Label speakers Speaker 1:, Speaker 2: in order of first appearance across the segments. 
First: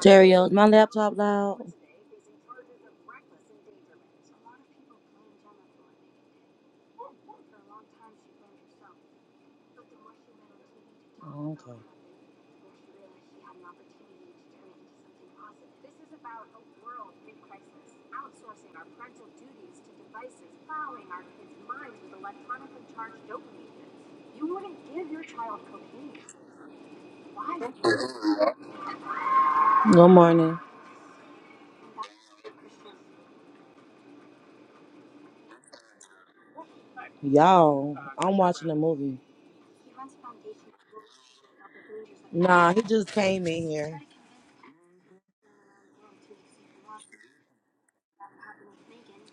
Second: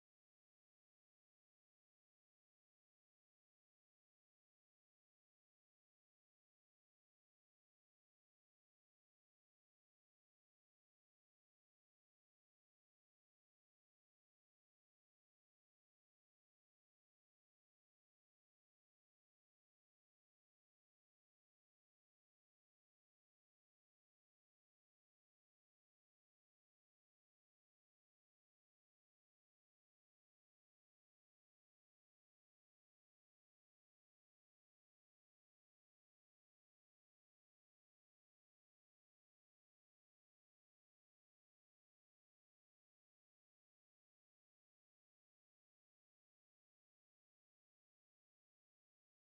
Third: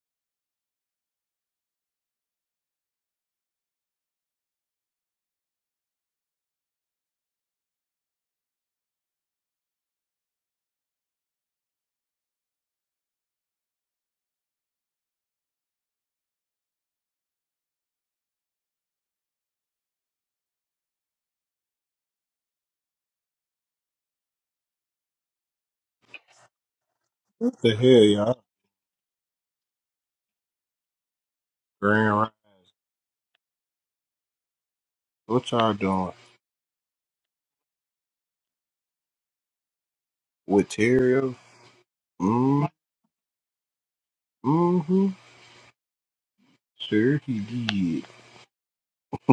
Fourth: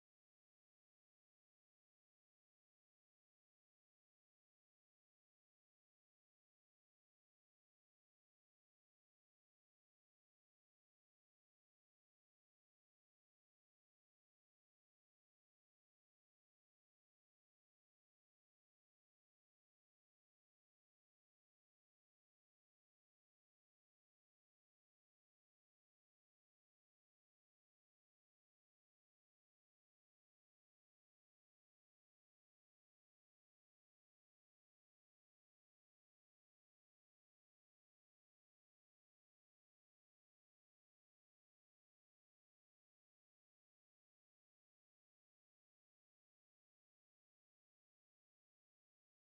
Speaker 1: Terrio, is my laptop loud? Oh, okay.
Speaker 2: The hell, y'all?
Speaker 1: Good morning.
Speaker 2: Grand Ri- What y'all doing?
Speaker 1: Y'all, I'm watching a movie.
Speaker 2: With Terrio? Mm
Speaker 1: Nah, he just came in here.
Speaker 2: hmm. Sure he did.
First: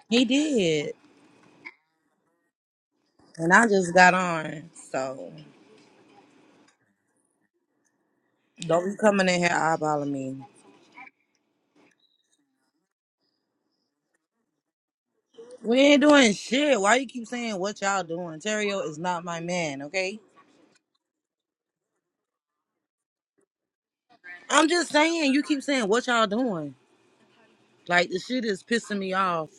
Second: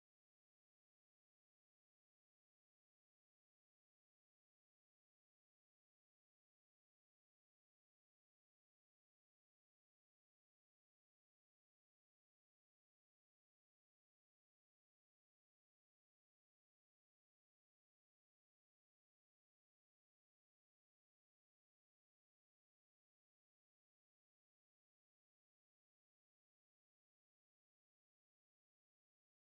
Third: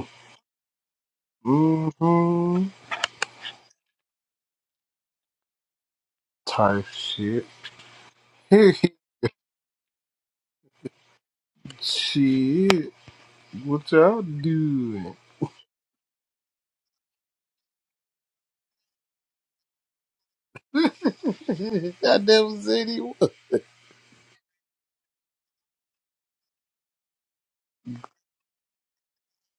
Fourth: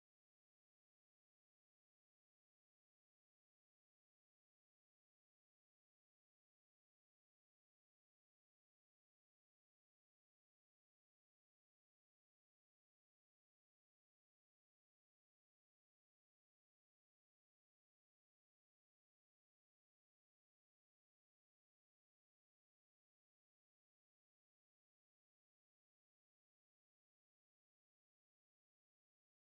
Speaker 1: He did.
Speaker 2: Mm hmm.
Speaker 1: And I just got on. So
Speaker 2: Type shit.
Speaker 1: don't be coming in here eyeballing me.
Speaker 2: shit. What y'all doing?
Speaker 1: We ain't doing shit. Why you keep saying what y'all doing? Terrio is not my man, okay?
Speaker 2: I never said he was.
Speaker 1: I'm just saying you keep saying what y'all doing. Like the shit is pissing me off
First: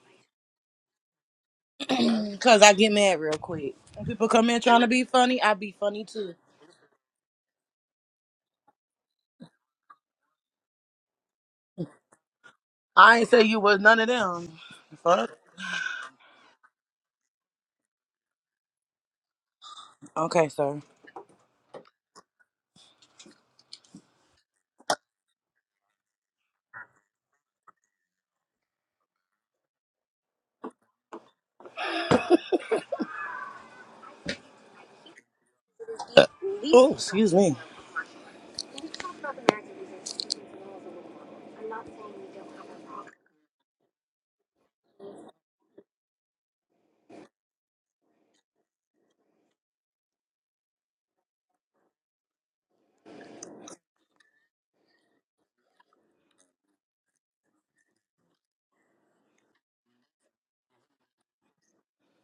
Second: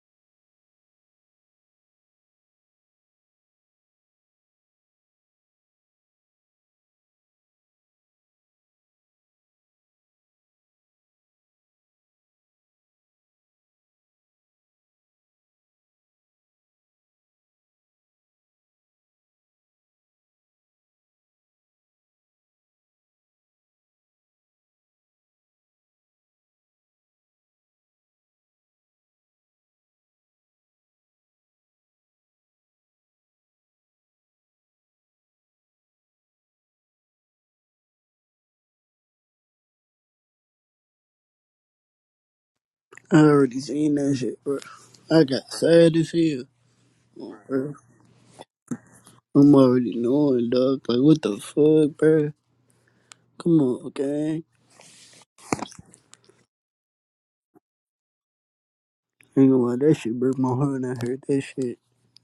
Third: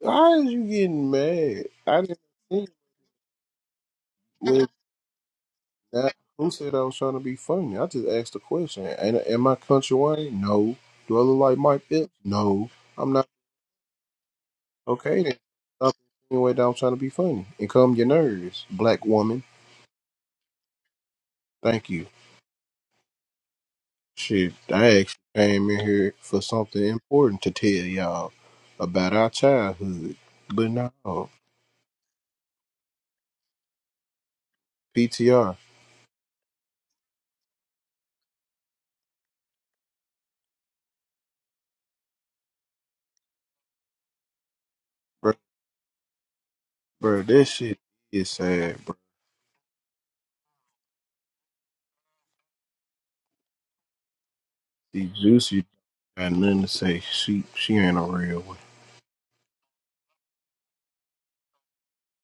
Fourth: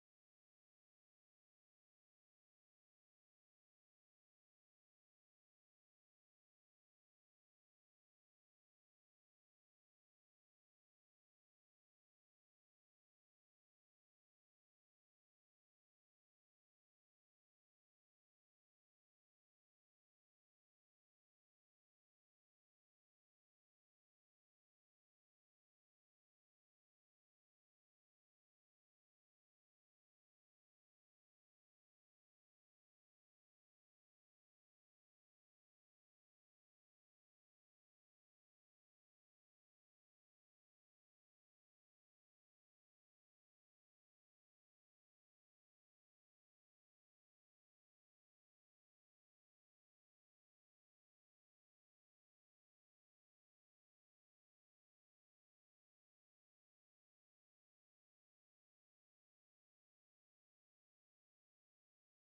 Speaker 2: Why is you getting mad? I didn't
Speaker 1: because
Speaker 2: think
Speaker 1: I get mad real quick. When people come in
Speaker 2: was
Speaker 1: trying to be funny, I be funny
Speaker 2: that.
Speaker 1: too.
Speaker 2: Who said I was trying to be funny? I just asked a question. Ain't, am I country Wayne? No. Do I look like Mike Epps? No. I'm
Speaker 1: I
Speaker 2: not.
Speaker 1: ain't say you was none of them. Fuck.
Speaker 2: Okay, then stop insinuating that I'm trying to be funny and calm your nerves, black woman.
Speaker 1: Okay, sir.
Speaker 2: Thank you. Shit, I actually came in here for something important to tell y'all about our childhood, but no, PTR,
Speaker 1: Oh, excuse me.
Speaker 3: I already seen that shit, bro. I
Speaker 2: bro,
Speaker 3: got sad as hell,
Speaker 2: bro, that
Speaker 3: bro.
Speaker 2: shit is sad. Bro.
Speaker 3: I'm already knowing, dog. Like, what the fuck, bro? Come on, gang.
Speaker 2: See, Juicy got nothing to say. She, she ain't a real one.
Speaker 3: Ain't gonna lie, that shit broke my heart when I heard that shit.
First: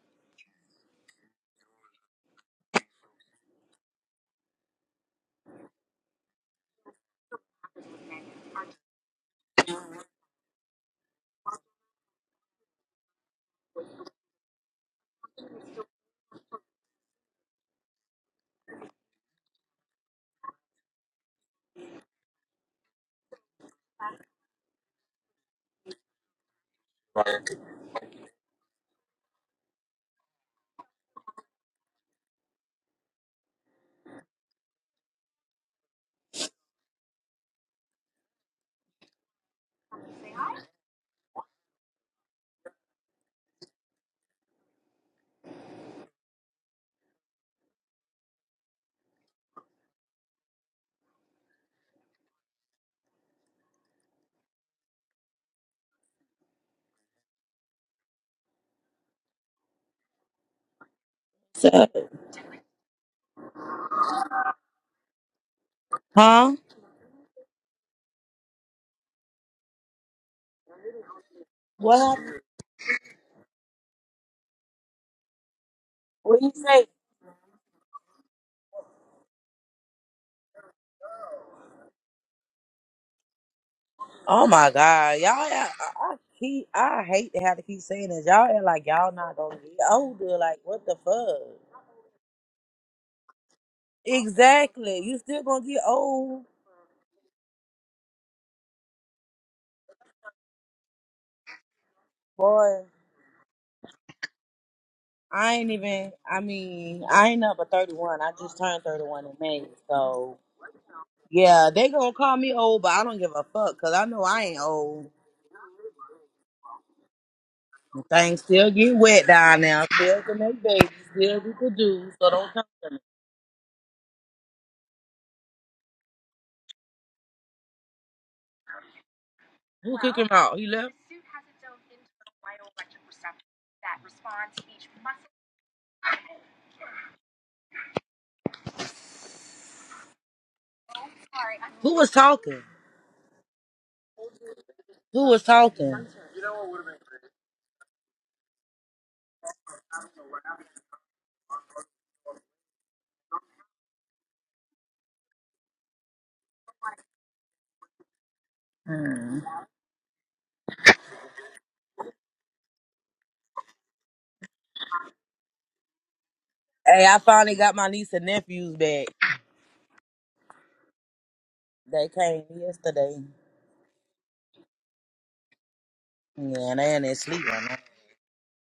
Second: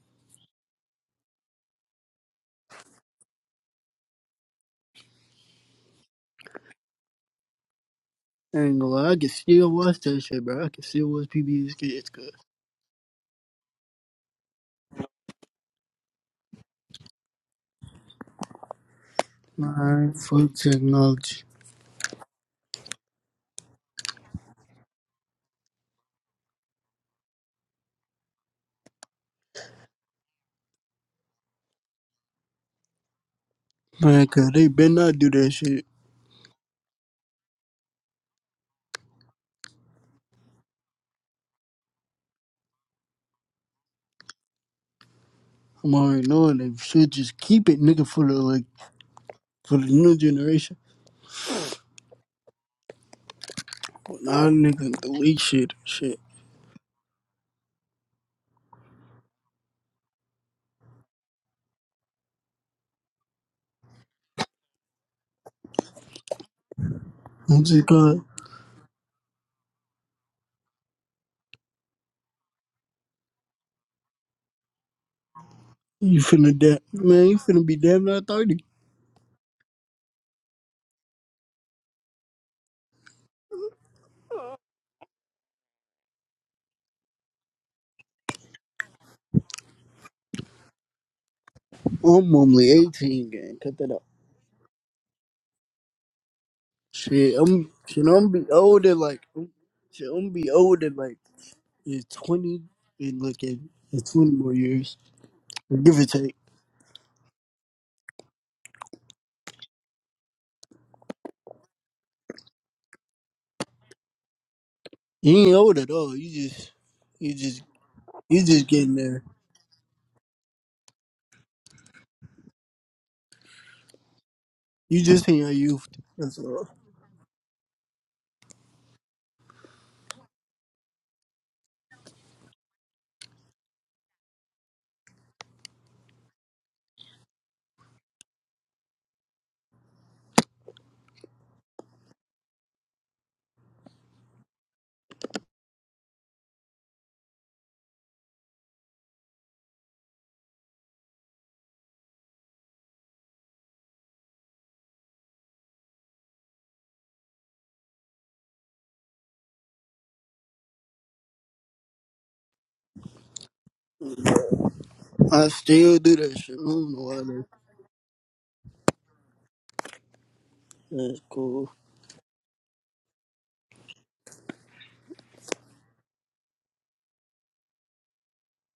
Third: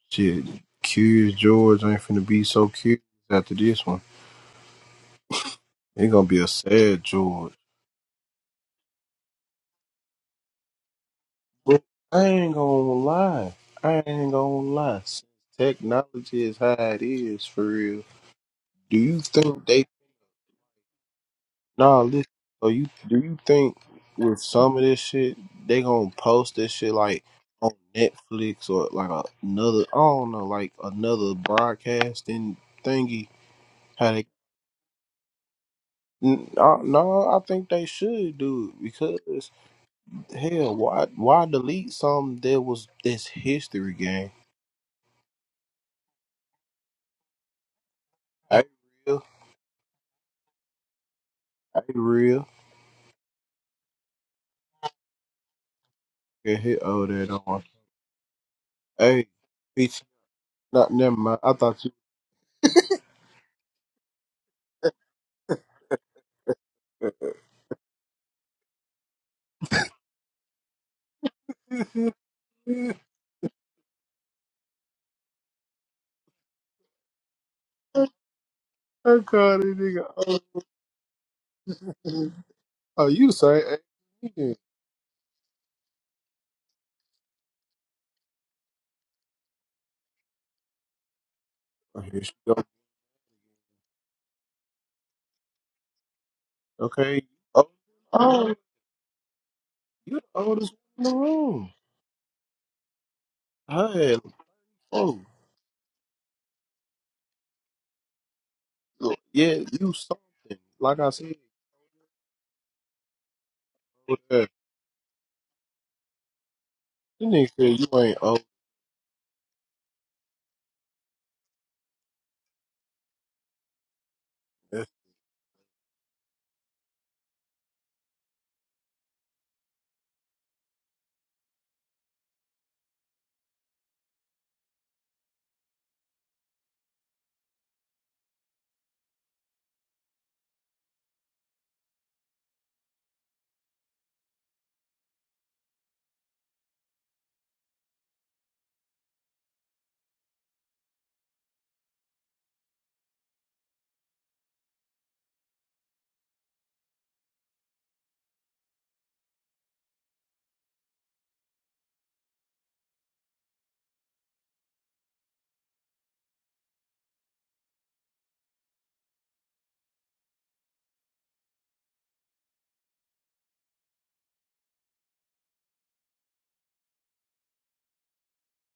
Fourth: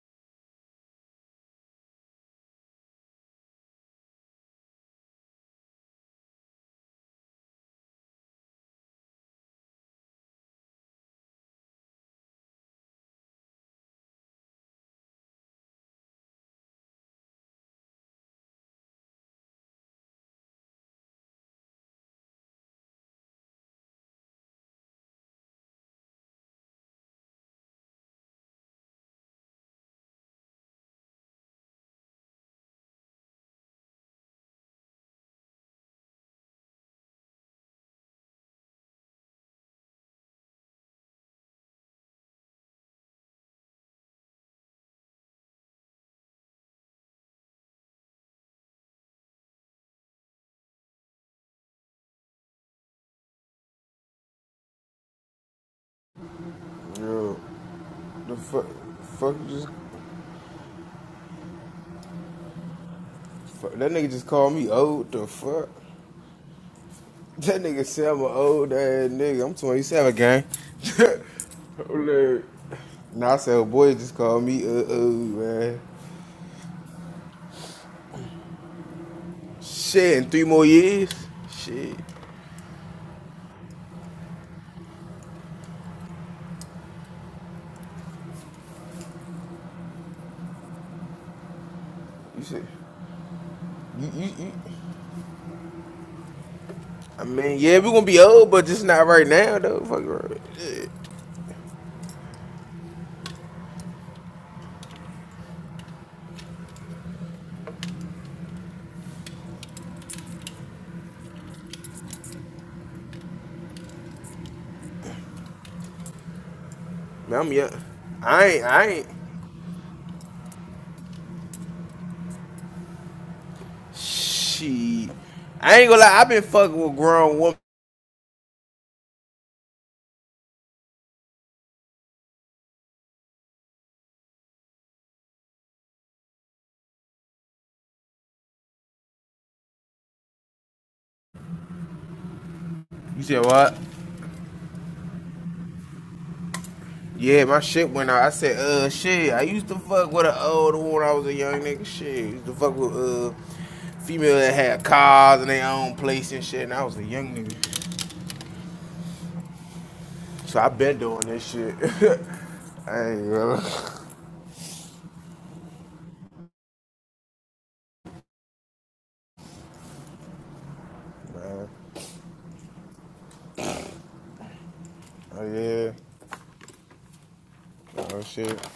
Speaker 2: Shit, Curious George ain't finna be so curious after this one. It' gonna be a sad George.
Speaker 3: Ain't gonna lie, I can still watch that shit, bro. I can still watch PBS
Speaker 2: Well,
Speaker 3: Kids,
Speaker 2: I
Speaker 3: cuz.
Speaker 2: ain't gonna lie. I ain't gonna lie. Since technology is how it is for real, do you think they
Speaker 3: Man, fuck technology.
Speaker 2: nah listen so you do you think with some of this shit they gonna post this shit like on Netflix or like a- another I don't know, like another broadcasting thingy? How
Speaker 3: Man,
Speaker 2: they
Speaker 3: cuz they better not do that shit.
Speaker 2: N- uh, no, I think they should do it because hell, why why delete something that was this history game?
Speaker 3: I'm already knowing they should just keep it, nigga, for the, like,
Speaker 2: Ain't real,
Speaker 3: for the new generation.
Speaker 2: ain't real.
Speaker 3: Nah, nigga, delete shit, shit.
Speaker 2: Yeah, he owe that
Speaker 4: Yo,
Speaker 2: on.
Speaker 4: the fuck,
Speaker 2: Hey,
Speaker 4: fuck just
Speaker 2: bitch, not never mind. I thought
Speaker 1: Sir?
Speaker 2: you.
Speaker 4: fuck, that nigga just called me old. The fuck,
Speaker 1: Huh?
Speaker 4: that
Speaker 3: What's
Speaker 4: nigga
Speaker 3: it
Speaker 4: said
Speaker 3: called?
Speaker 4: I'm an old ass nigga. I'm 27, gang.
Speaker 1: what
Speaker 4: I'm
Speaker 2: I
Speaker 1: happened?
Speaker 4: like, nah, I said, oh, boy, just called me uh oh man.
Speaker 3: You
Speaker 1: What
Speaker 3: finna
Speaker 1: you
Speaker 3: de-
Speaker 1: say?
Speaker 3: man, you finna be damn near thirty.
Speaker 2: called this nigga.
Speaker 4: Shit, in
Speaker 2: old.
Speaker 4: three more years, shit.
Speaker 2: Oh, you the same age. as
Speaker 1: Oh
Speaker 2: me.
Speaker 1: my god, y'all! I, I I keep I hate to have to keep saying this. Y'all act like y'all not gonna get older. Like what the fuck?
Speaker 2: Oh, Here she
Speaker 3: I'm
Speaker 4: You
Speaker 2: go.
Speaker 4: said,
Speaker 3: only eighteen, gang. Cut that up.
Speaker 4: you, you, you.
Speaker 1: Exactly. You still gonna get old,
Speaker 2: Okay.
Speaker 4: I
Speaker 3: Shit,
Speaker 4: mean,
Speaker 2: Oh,
Speaker 3: I'm
Speaker 4: yeah, we gonna
Speaker 3: shit.
Speaker 4: be
Speaker 3: I'm be
Speaker 4: old,
Speaker 2: oh,
Speaker 4: but just
Speaker 3: older
Speaker 4: not right
Speaker 3: like I'm-
Speaker 4: now though. Fuck
Speaker 3: shit.
Speaker 2: you the
Speaker 3: I'm
Speaker 4: right.
Speaker 3: be
Speaker 2: oldest
Speaker 4: Shit.
Speaker 3: older
Speaker 2: one in the
Speaker 3: like
Speaker 2: room.
Speaker 3: in twenty
Speaker 1: boy.
Speaker 3: and like in, in
Speaker 2: Hey,
Speaker 3: twenty more years,
Speaker 2: oh,
Speaker 1: I ain't
Speaker 3: give or
Speaker 1: even.
Speaker 3: take.
Speaker 1: I mean, I ain't up at thirty one. I just turned thirty one in
Speaker 2: yeah,
Speaker 1: May.
Speaker 2: you something.
Speaker 1: So
Speaker 2: Like I said,
Speaker 1: yeah, they gonna call me old, but I don't give a fuck because I
Speaker 2: over
Speaker 1: know I
Speaker 2: there.
Speaker 1: ain't old.
Speaker 3: You ain't old at all. You just
Speaker 2: You
Speaker 3: you
Speaker 4: Man,
Speaker 2: nigga
Speaker 4: I'm
Speaker 3: just
Speaker 4: young.
Speaker 2: said you ain't
Speaker 1: Things
Speaker 3: you
Speaker 2: old.
Speaker 4: I ain't,
Speaker 3: just
Speaker 1: still
Speaker 4: I
Speaker 3: getting
Speaker 1: get
Speaker 4: ain't.
Speaker 3: there.
Speaker 1: wet down now. Still can make babies. Still we could do. So don't come to me.
Speaker 3: You
Speaker 4: Shit,
Speaker 3: just in your
Speaker 4: I
Speaker 3: youth.
Speaker 4: ain't gonna lie. I've
Speaker 3: That's
Speaker 4: been
Speaker 3: all.
Speaker 4: fucking with grown women.
Speaker 1: Who kicked him out? He left. Who was talking?
Speaker 4: You said what?
Speaker 1: Who was talking?
Speaker 4: Yeah, my shit went out. I said, uh, shit. I used to fuck with an old one when I was a young nigga. Shit, I used to fuck with uh, female that had cars and their own place and shit. And I was a young nigga, so I been doing this shit. I ain't gonna.
Speaker 3: I still do that shit. I don't know
Speaker 1: Hey,
Speaker 3: why.
Speaker 1: I
Speaker 3: That's
Speaker 1: finally got my niece and nephews back.
Speaker 3: that's
Speaker 4: Uh,
Speaker 3: cool.
Speaker 1: They came yesterday.
Speaker 4: oh yeah.
Speaker 1: Yeah, and they ain't sleep right now.
Speaker 4: Oh shit.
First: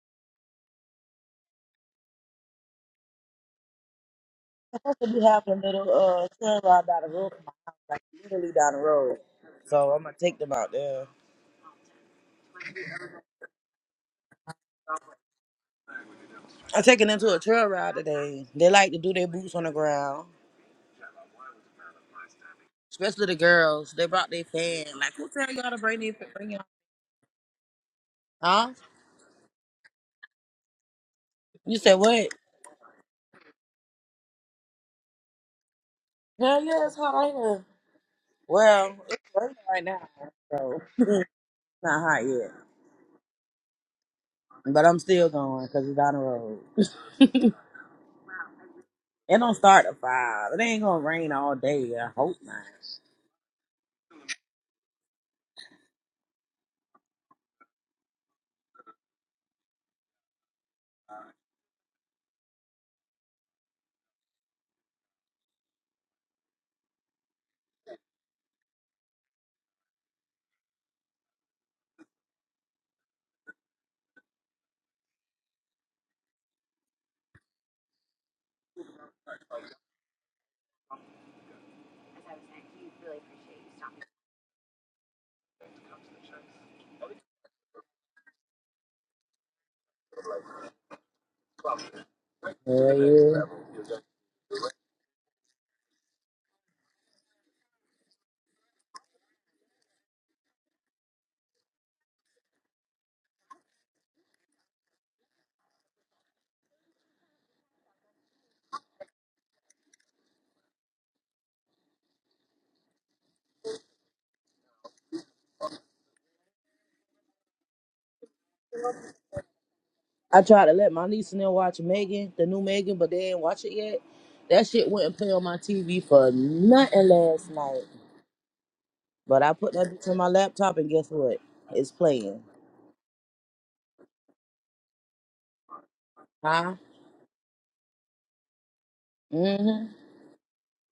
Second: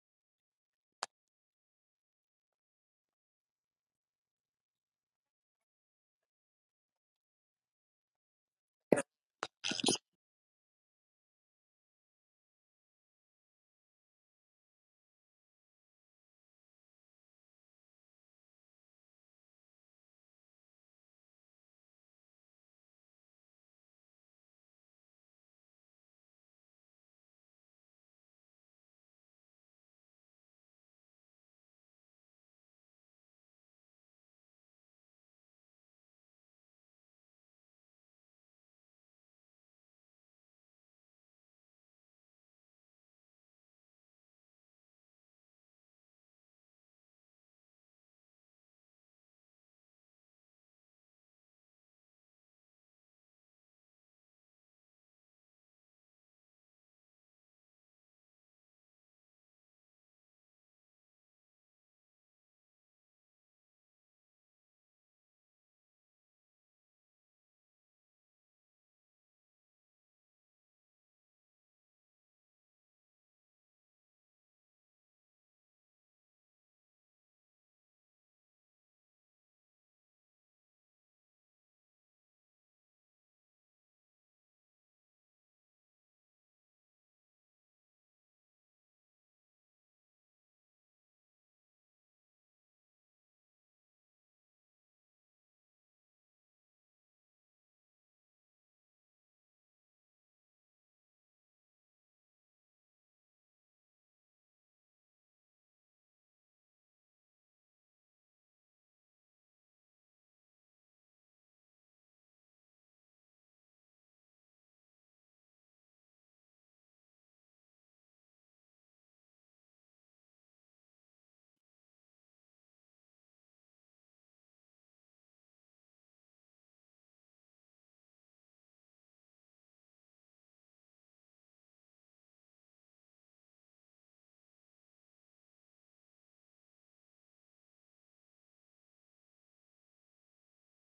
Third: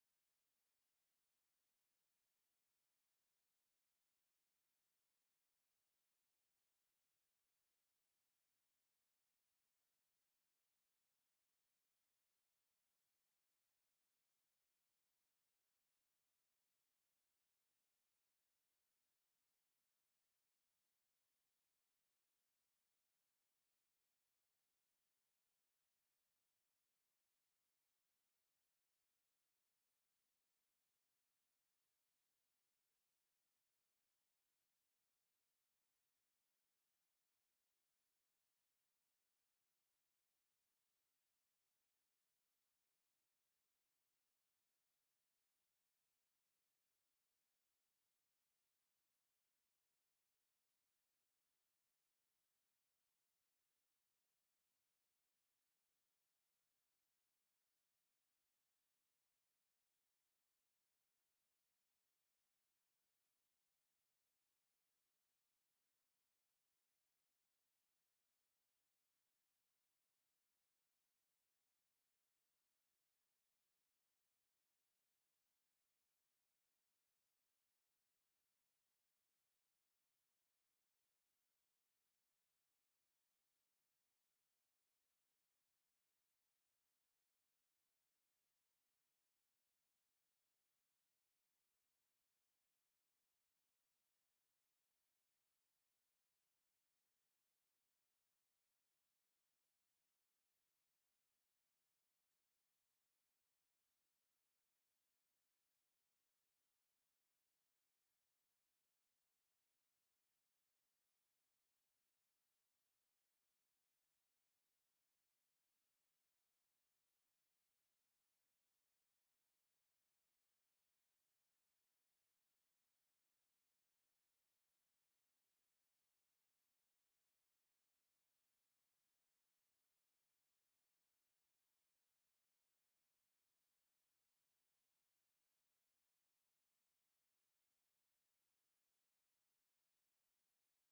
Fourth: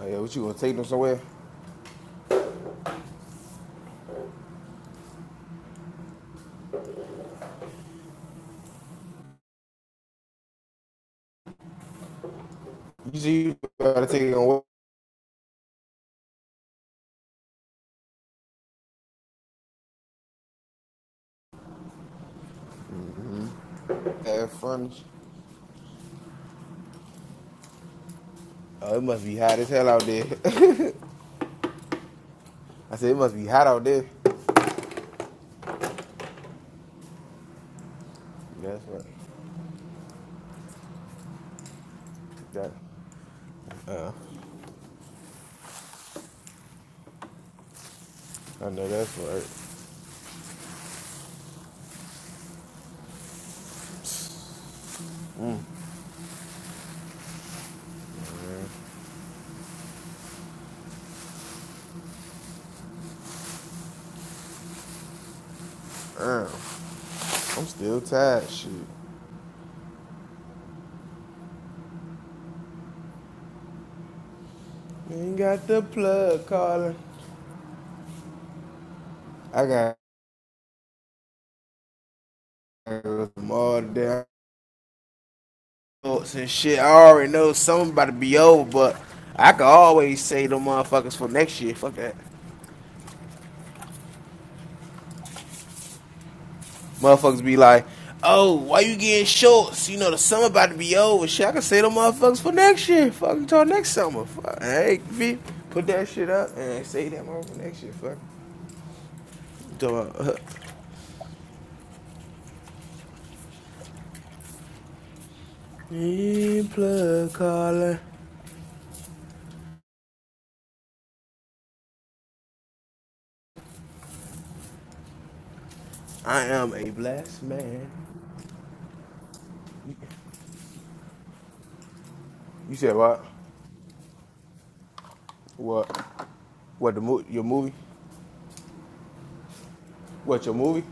Speaker 4: Oh yeah. What you gonna take them somewhere?
Speaker 1: We have a little uh sunrise down the road from my house, like literally down the road. So I'm gonna take them out there.
Speaker 4: You see, you gotta take them away.
Speaker 1: I'm taking them to a trail ride today. They like to do their boots on the ground, especially the girls. They brought their
Speaker 4: that
Speaker 1: fan.
Speaker 4: fun.
Speaker 1: Like who tell y'all to bring their bring y'all? Huh?
Speaker 4: Oh, it must be hot as hell out there.
Speaker 1: You said what?
Speaker 4: I said it must be hot out there.
Speaker 1: Hell yeah, it's hot out here.
Speaker 4: That's
Speaker 1: Well,
Speaker 4: right.
Speaker 1: it's raining right now, so it's not hot yet.
Speaker 4: That. Uh,
Speaker 1: But I'm still going because it's down the road.
Speaker 4: I know that's
Speaker 1: It
Speaker 4: right.
Speaker 1: don't start at five. It ain't gonna rain all day. I hope not.
Speaker 4: Mm. Mm. Damn, I'm still tired. Shit, ain't got the plug calling. I got some all the damn thoughts and shit. I already know something about to be over, but I can always say them motherfuckers for next year. Fuck that.
Speaker 1: Hell yeah.
Speaker 4: Motherfuckers be like, oh, why you getting shorts? You know the summer about to be over. Shit, I can say them motherfuckers for next year. Fuck until next summer. Fuck, hey, V, put that shit up and say that motherfucker for next year. Fuck. Talking about, uh, plug calling.
Speaker 1: I tried to let my niece and them watch Megan, the new Megan, but they ain't watch it yet. That shit wouldn't play on my TV for
Speaker 4: I am a
Speaker 1: nothing
Speaker 4: blessed
Speaker 1: last night.
Speaker 4: man.
Speaker 1: But I put that bitch on my laptop and guess what? It's playing.
Speaker 4: You said what? What?
Speaker 1: Huh?
Speaker 4: What the mo- your movie?
Speaker 1: Mm-hmm.
Speaker 4: What your movie?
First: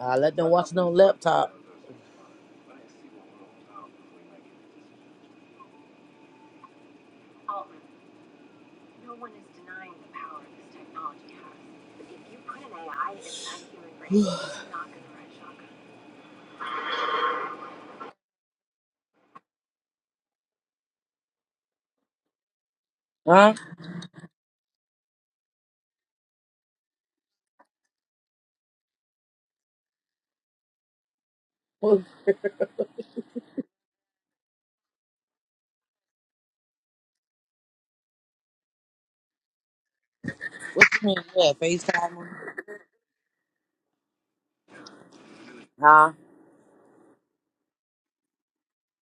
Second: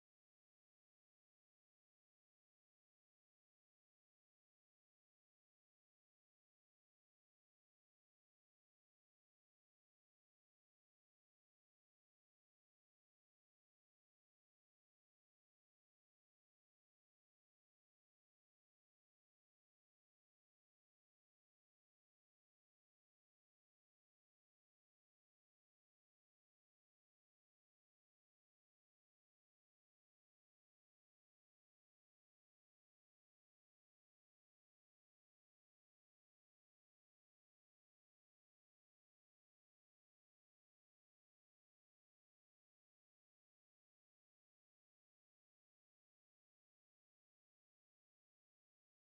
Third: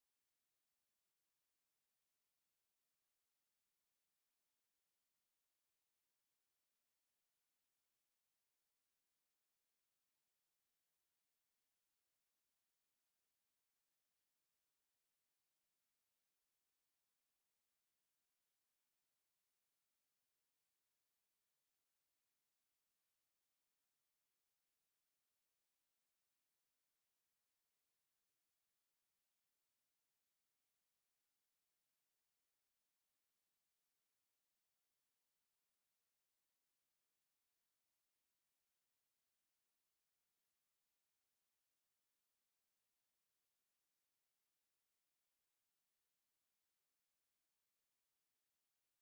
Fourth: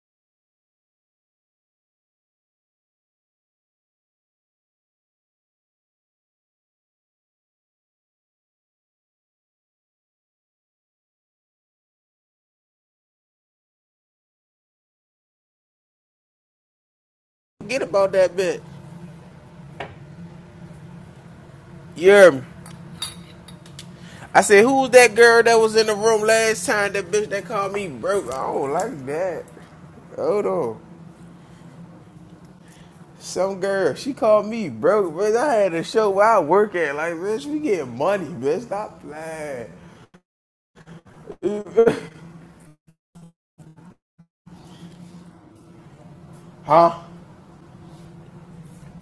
Speaker 1: I let them watch it on laptop.
Speaker 4: Forget about that bitch. You hear me?
Speaker 1: Huh?
Speaker 4: I said, who was that girl that was in the room last time? That bitch that called me broke. I don't like that. Hold on.
Speaker 1: What,
Speaker 4: Some girl, she called me broke, bitch. I had a show where I work at. Like, bitch, we getting money, bitch. Stop playing.
Speaker 1: what you mean? Yeah, FaceTime them? Huh?
Speaker 4: Huh?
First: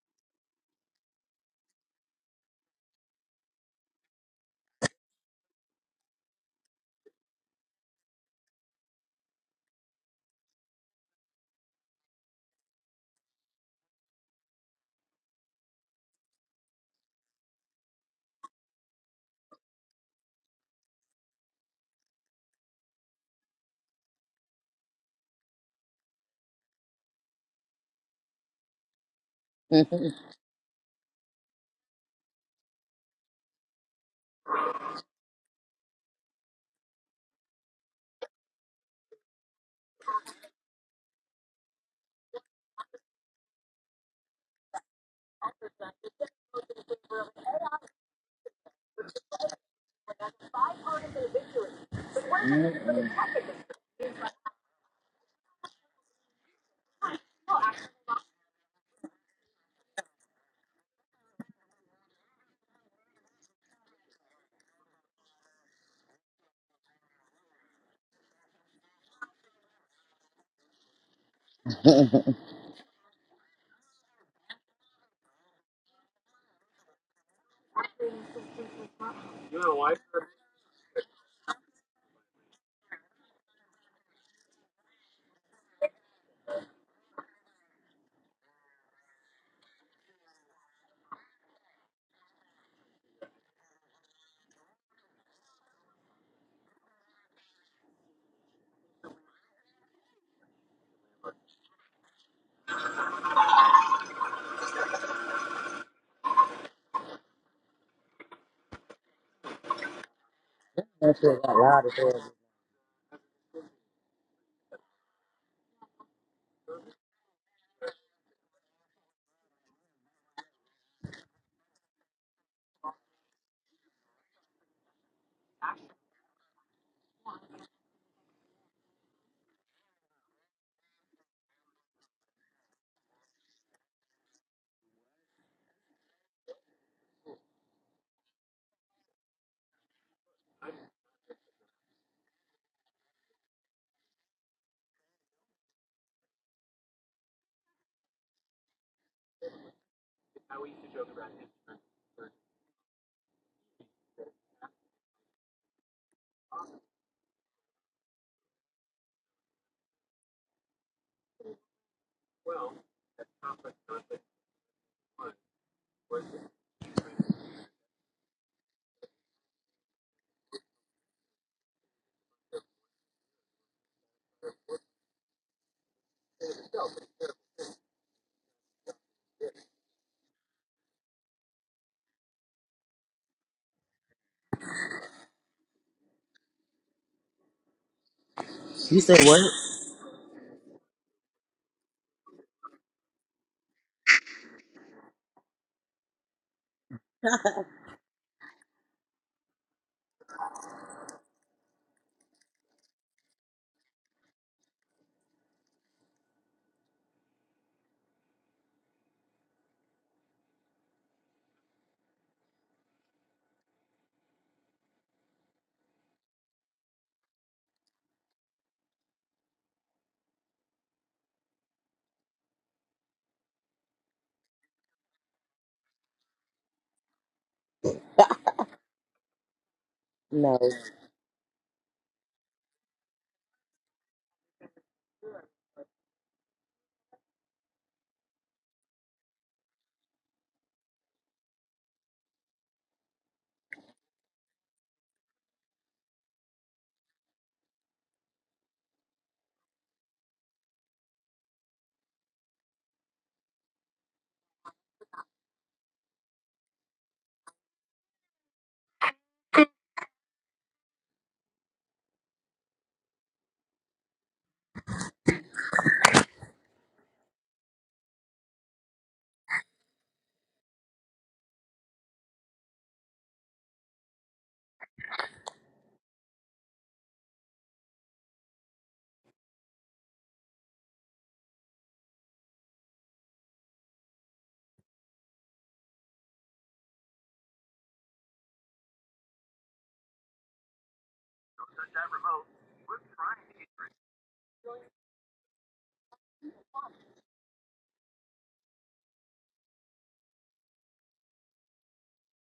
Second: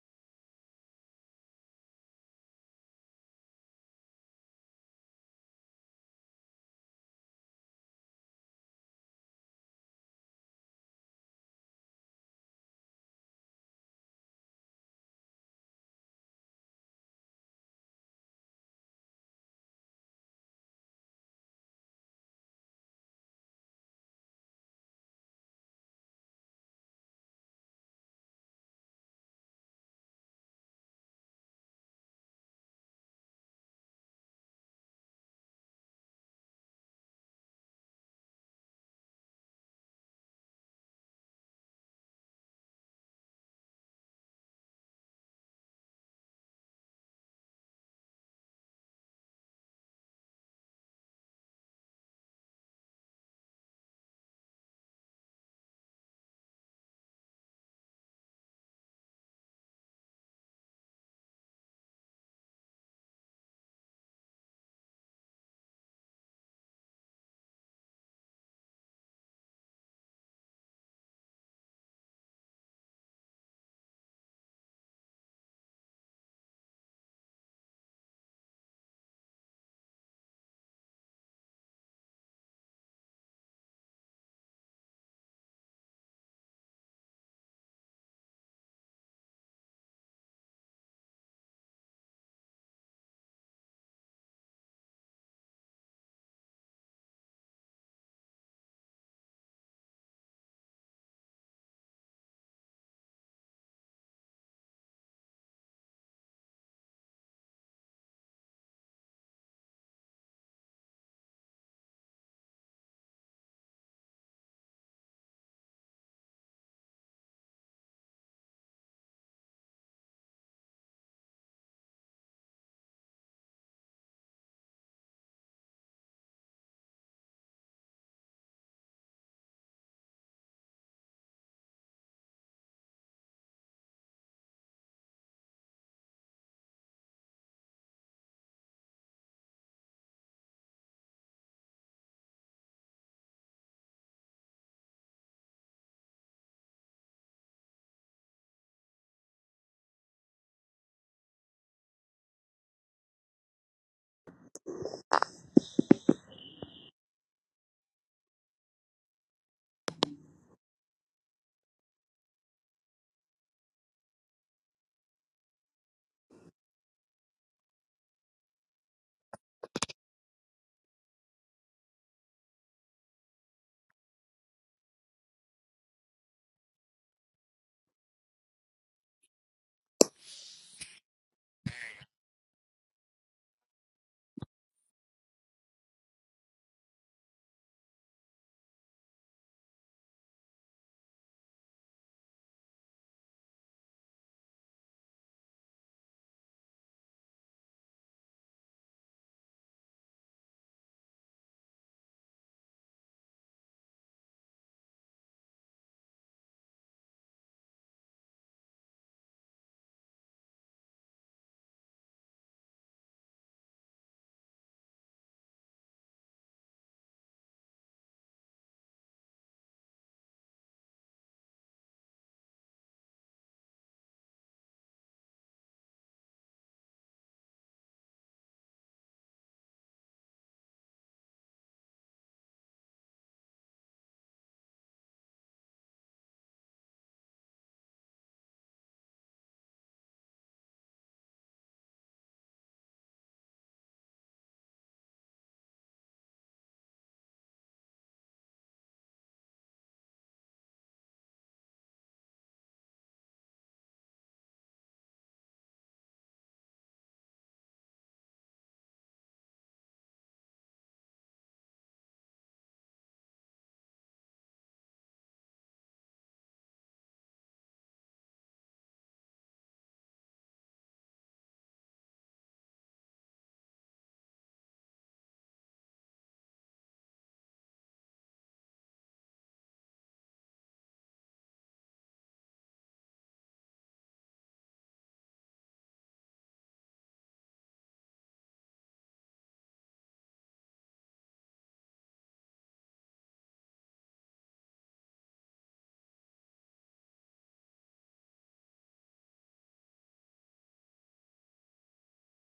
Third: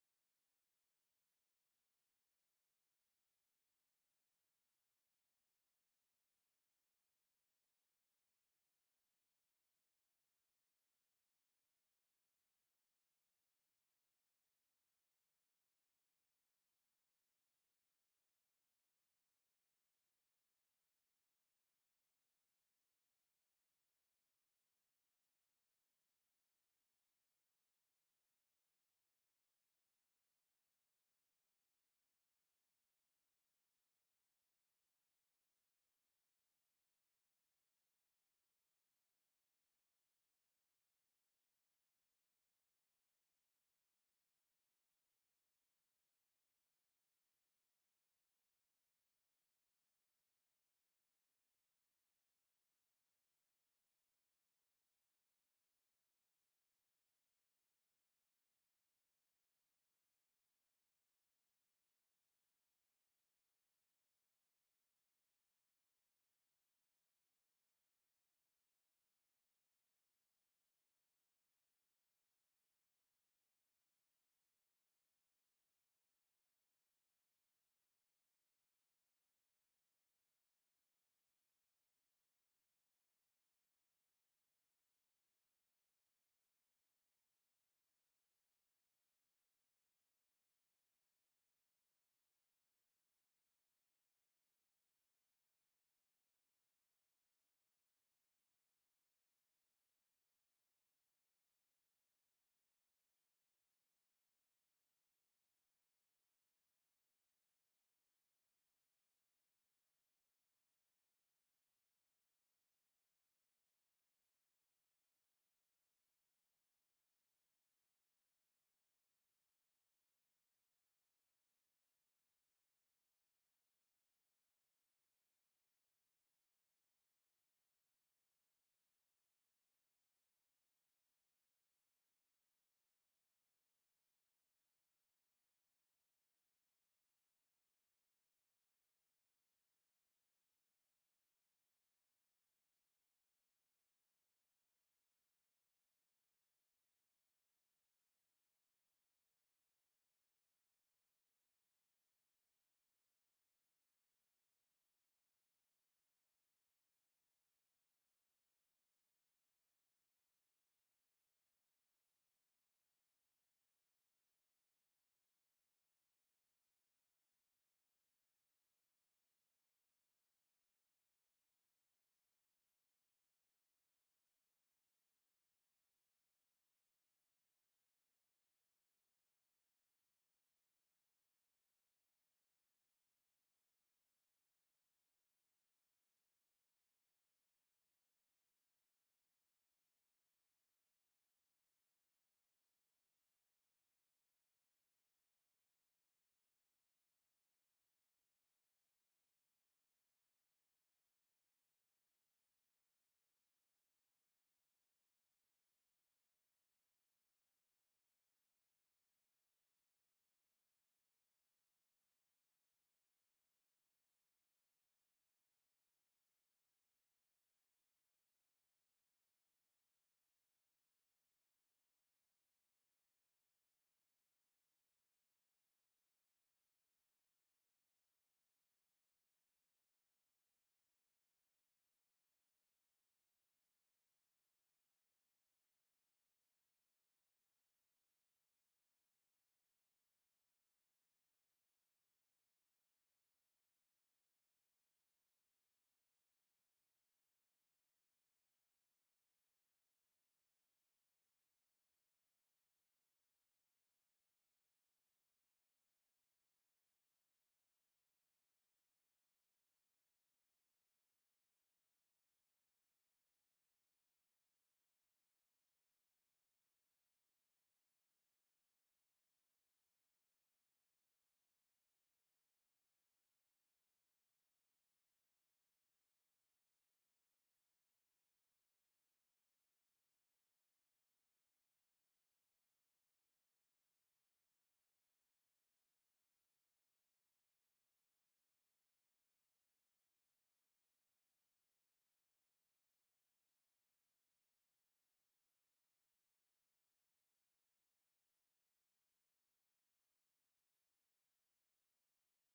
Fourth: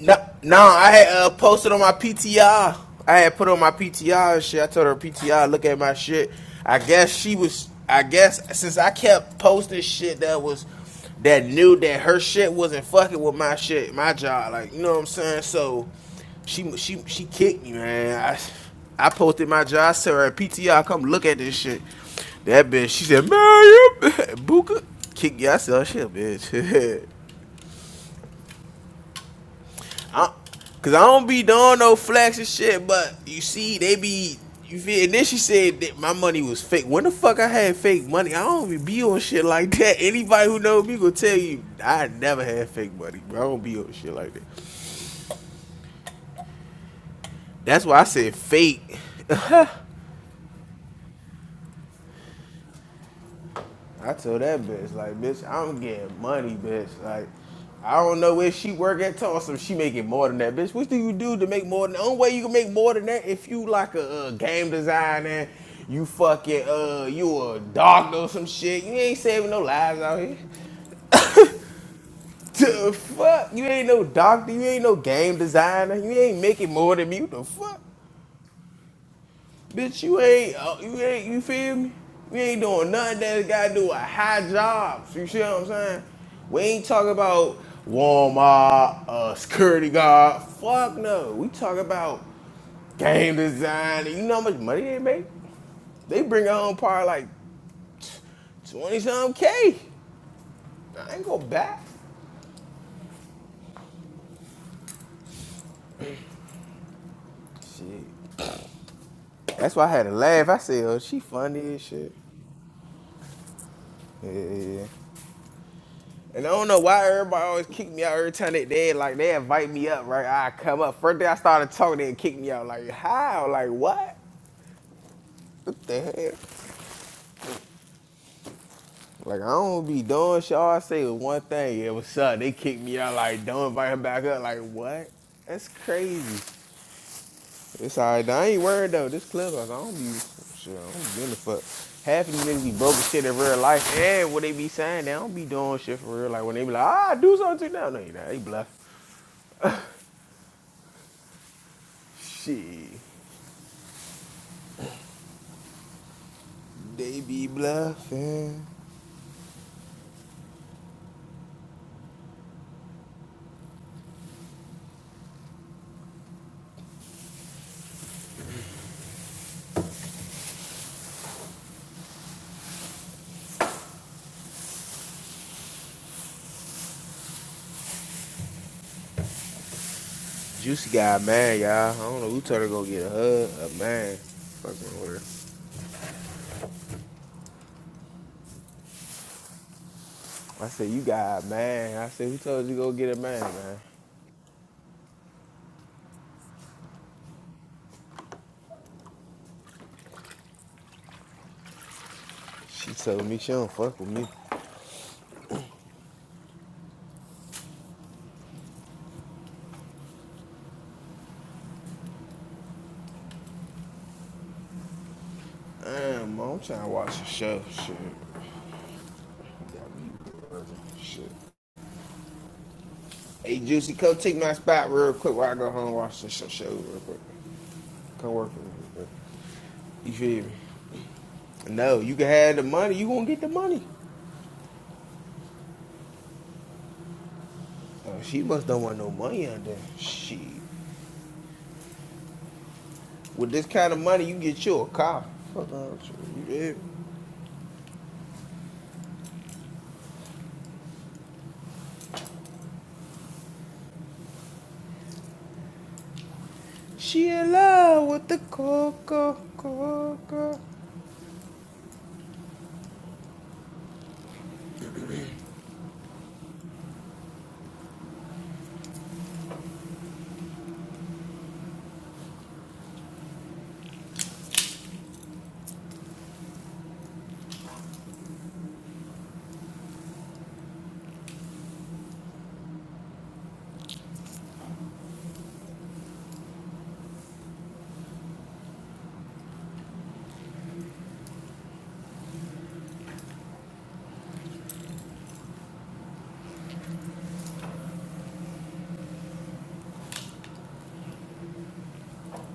Speaker 4: No, no, I had uh, posted on my PTR. I had put on my PTR and shit. I told her PTR, look at my shit. I guess she was. I guess since I kept posting shit that was that knew that her shit wasn't fucking with my shit, my job, like you know what I'm saying. So she she she kicked me, man. I I posted my job. I said, her PTR, come look at this shit. That bitch, she said, man, you Buka kick yourself, shit, bitch.
Speaker 1: that
Speaker 4: I, Cause I don't be doing no flex and shit, but you see, they be you feel. And then she said that my money was fake. When the fuck I had fake money? I don't even be on shit like that. Anybody who knows me gonna tell you I never had fake money, bro. I don't be on shit like that. That's why I said fake. I told that bitch, like, bitch, I'm getting money, bitch. Like, I don't know where she work at Tulsa. She making more than that, bitch. What do you do to make more than that? The Only way you can make more than that if you like a, uh game designer, you fucking uh, you a doctor or some shit. You ain't saving no lives out here. The fuck? You ain't no doctor. You ain't no game designer. You ain't making more than me. What the fuck? Bitch, you ain't, uh, you ain't, you feel me? We ain't doing nothing that gotta do with high jobs. You see what I'm saying? We ain't talking about Walmart, uh, security guard. Fuck no. We talk about game design. You know how much money they make? They bring home probably like 20 something K. I ain't go back. Shit. That's why I had to laugh. I said, oh, she
Speaker 1: shit got
Speaker 4: funny as
Speaker 1: loud as
Speaker 4: shit.
Speaker 1: hell.
Speaker 4: Yeah. yeah, yeah. And I don't know why everybody always kick me out every time they did. Like they invite me up, right? I come up. First day I started talking, they kick me out. Like how? Like what? What the hell? Like I don't be doing shit. All I say is one thing. Yeah, what's up? They kick me out. Like don't invite him back up. Like what? That's crazy. It's alright. I ain't worried though. This clubhouse, I don't be shit. I don't give a fuck. Half of these niggas be broke as shit in real life. And what they be saying, they don't be doing shit for real. Like when they be like, ah, do something to them. No, you not. They bluff. Shit. They be bluffing. Juicy got mad, y'all. I don't know who told her to go get a hug. A man. Fucking with
Speaker 1: You said what?
Speaker 4: I said, you got mad. I said, who told you to go get a man, man? She told me she don't fuck with me. Damn, man, I'm trying to watch the show. Shit. Shit. Hey, Juicy, come take my spot real quick while I go home and watch the show, show real quick. Come work with me. real quick. You feel me?
Speaker 1: No.
Speaker 4: No, you can have the money. You gonna get the money. Oh, she must don't want no money out there. Shit. With this kind of money, you get you a car. Fuck out you. She in love with the coco, coco.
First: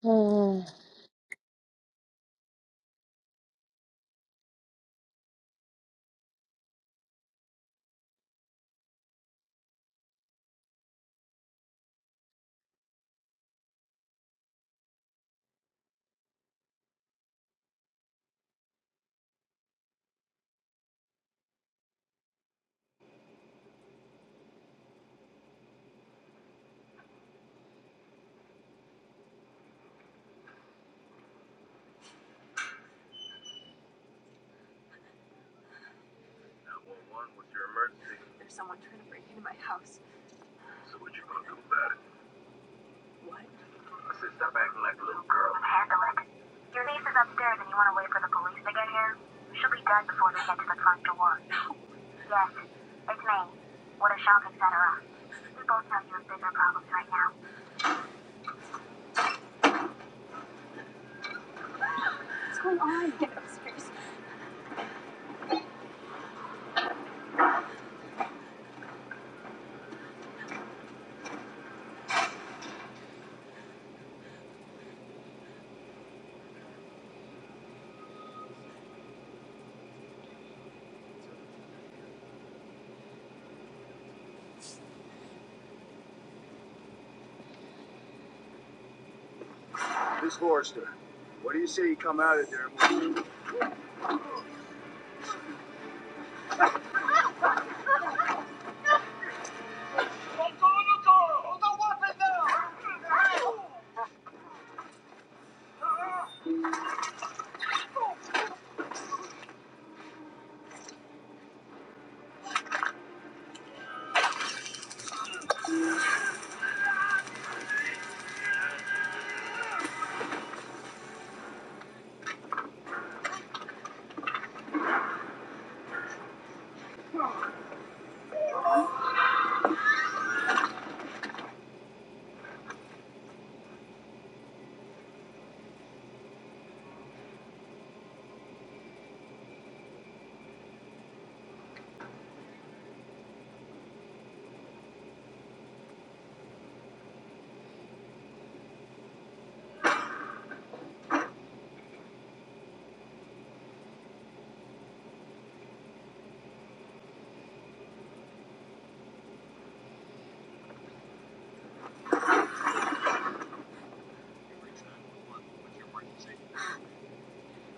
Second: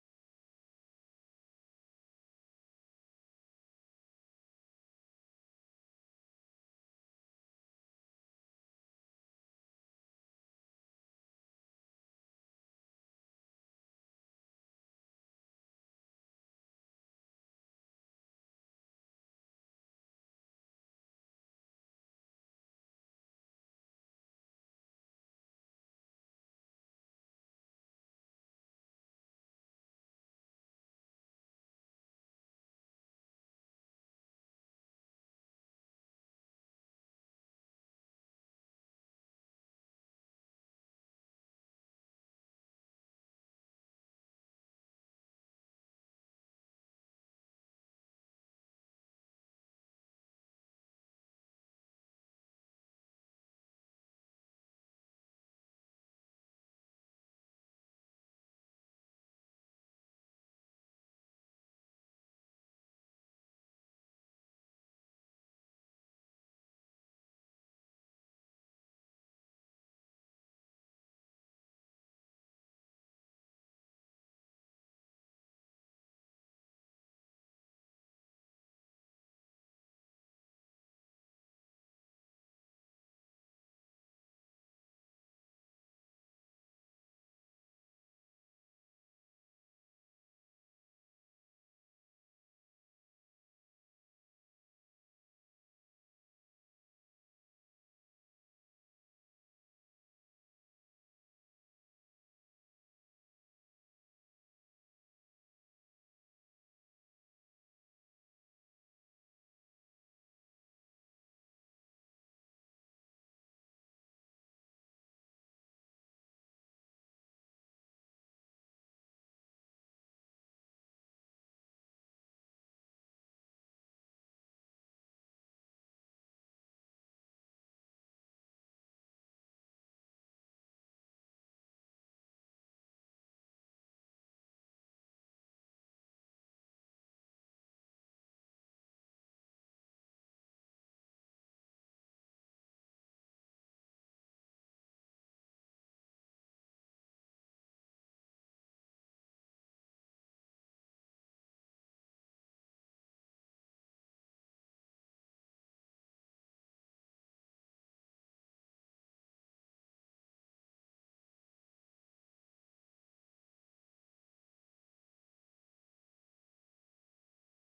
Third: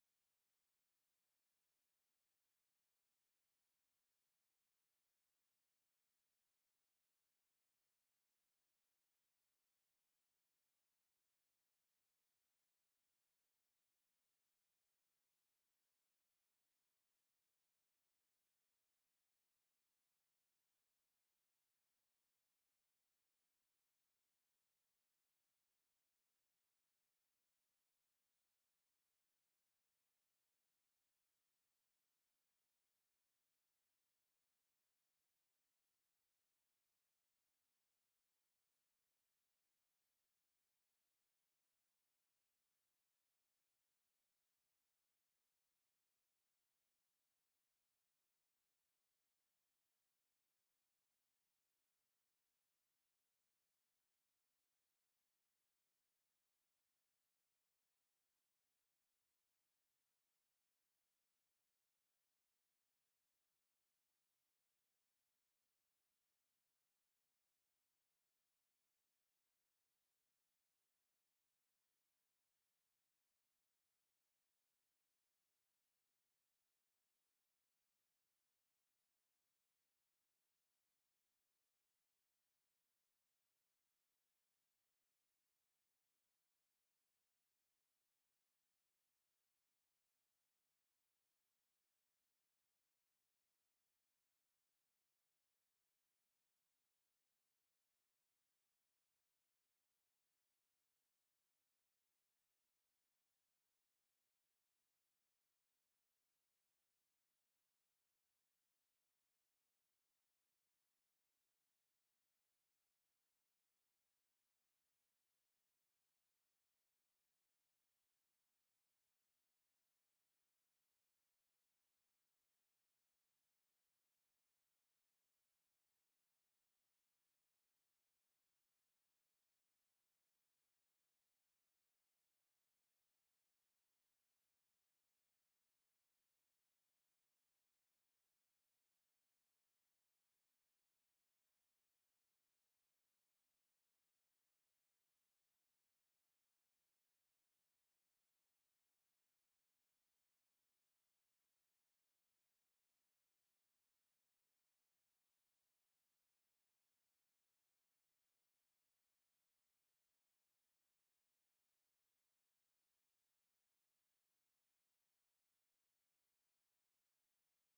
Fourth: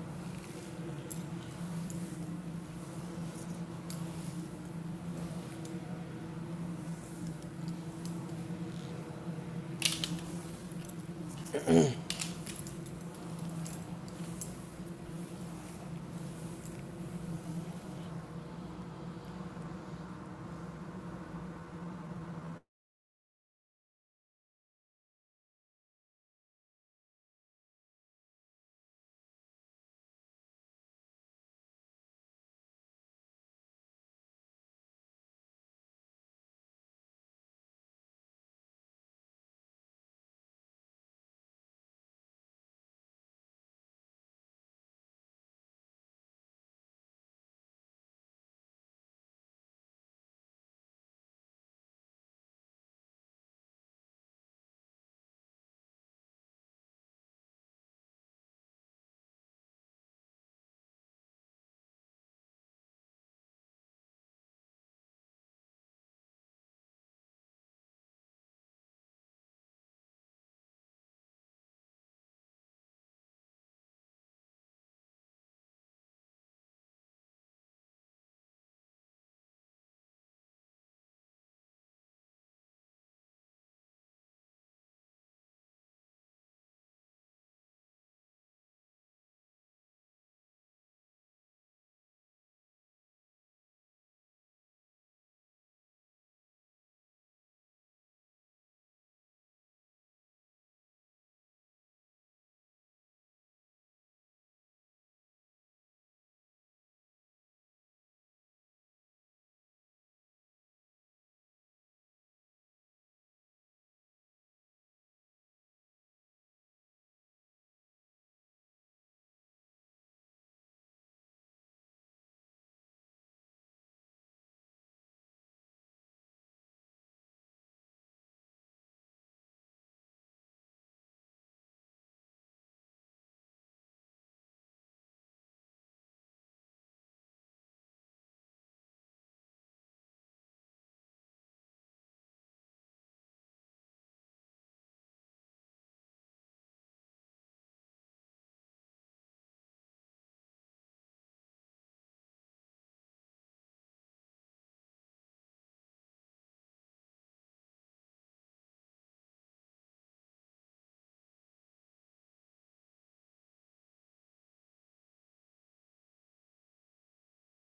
Speaker 1: Hmm.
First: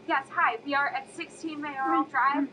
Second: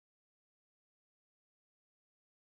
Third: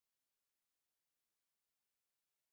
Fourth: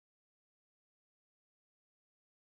Speaker 1: Yes, hi. We are at sixteen Mayoral Drive.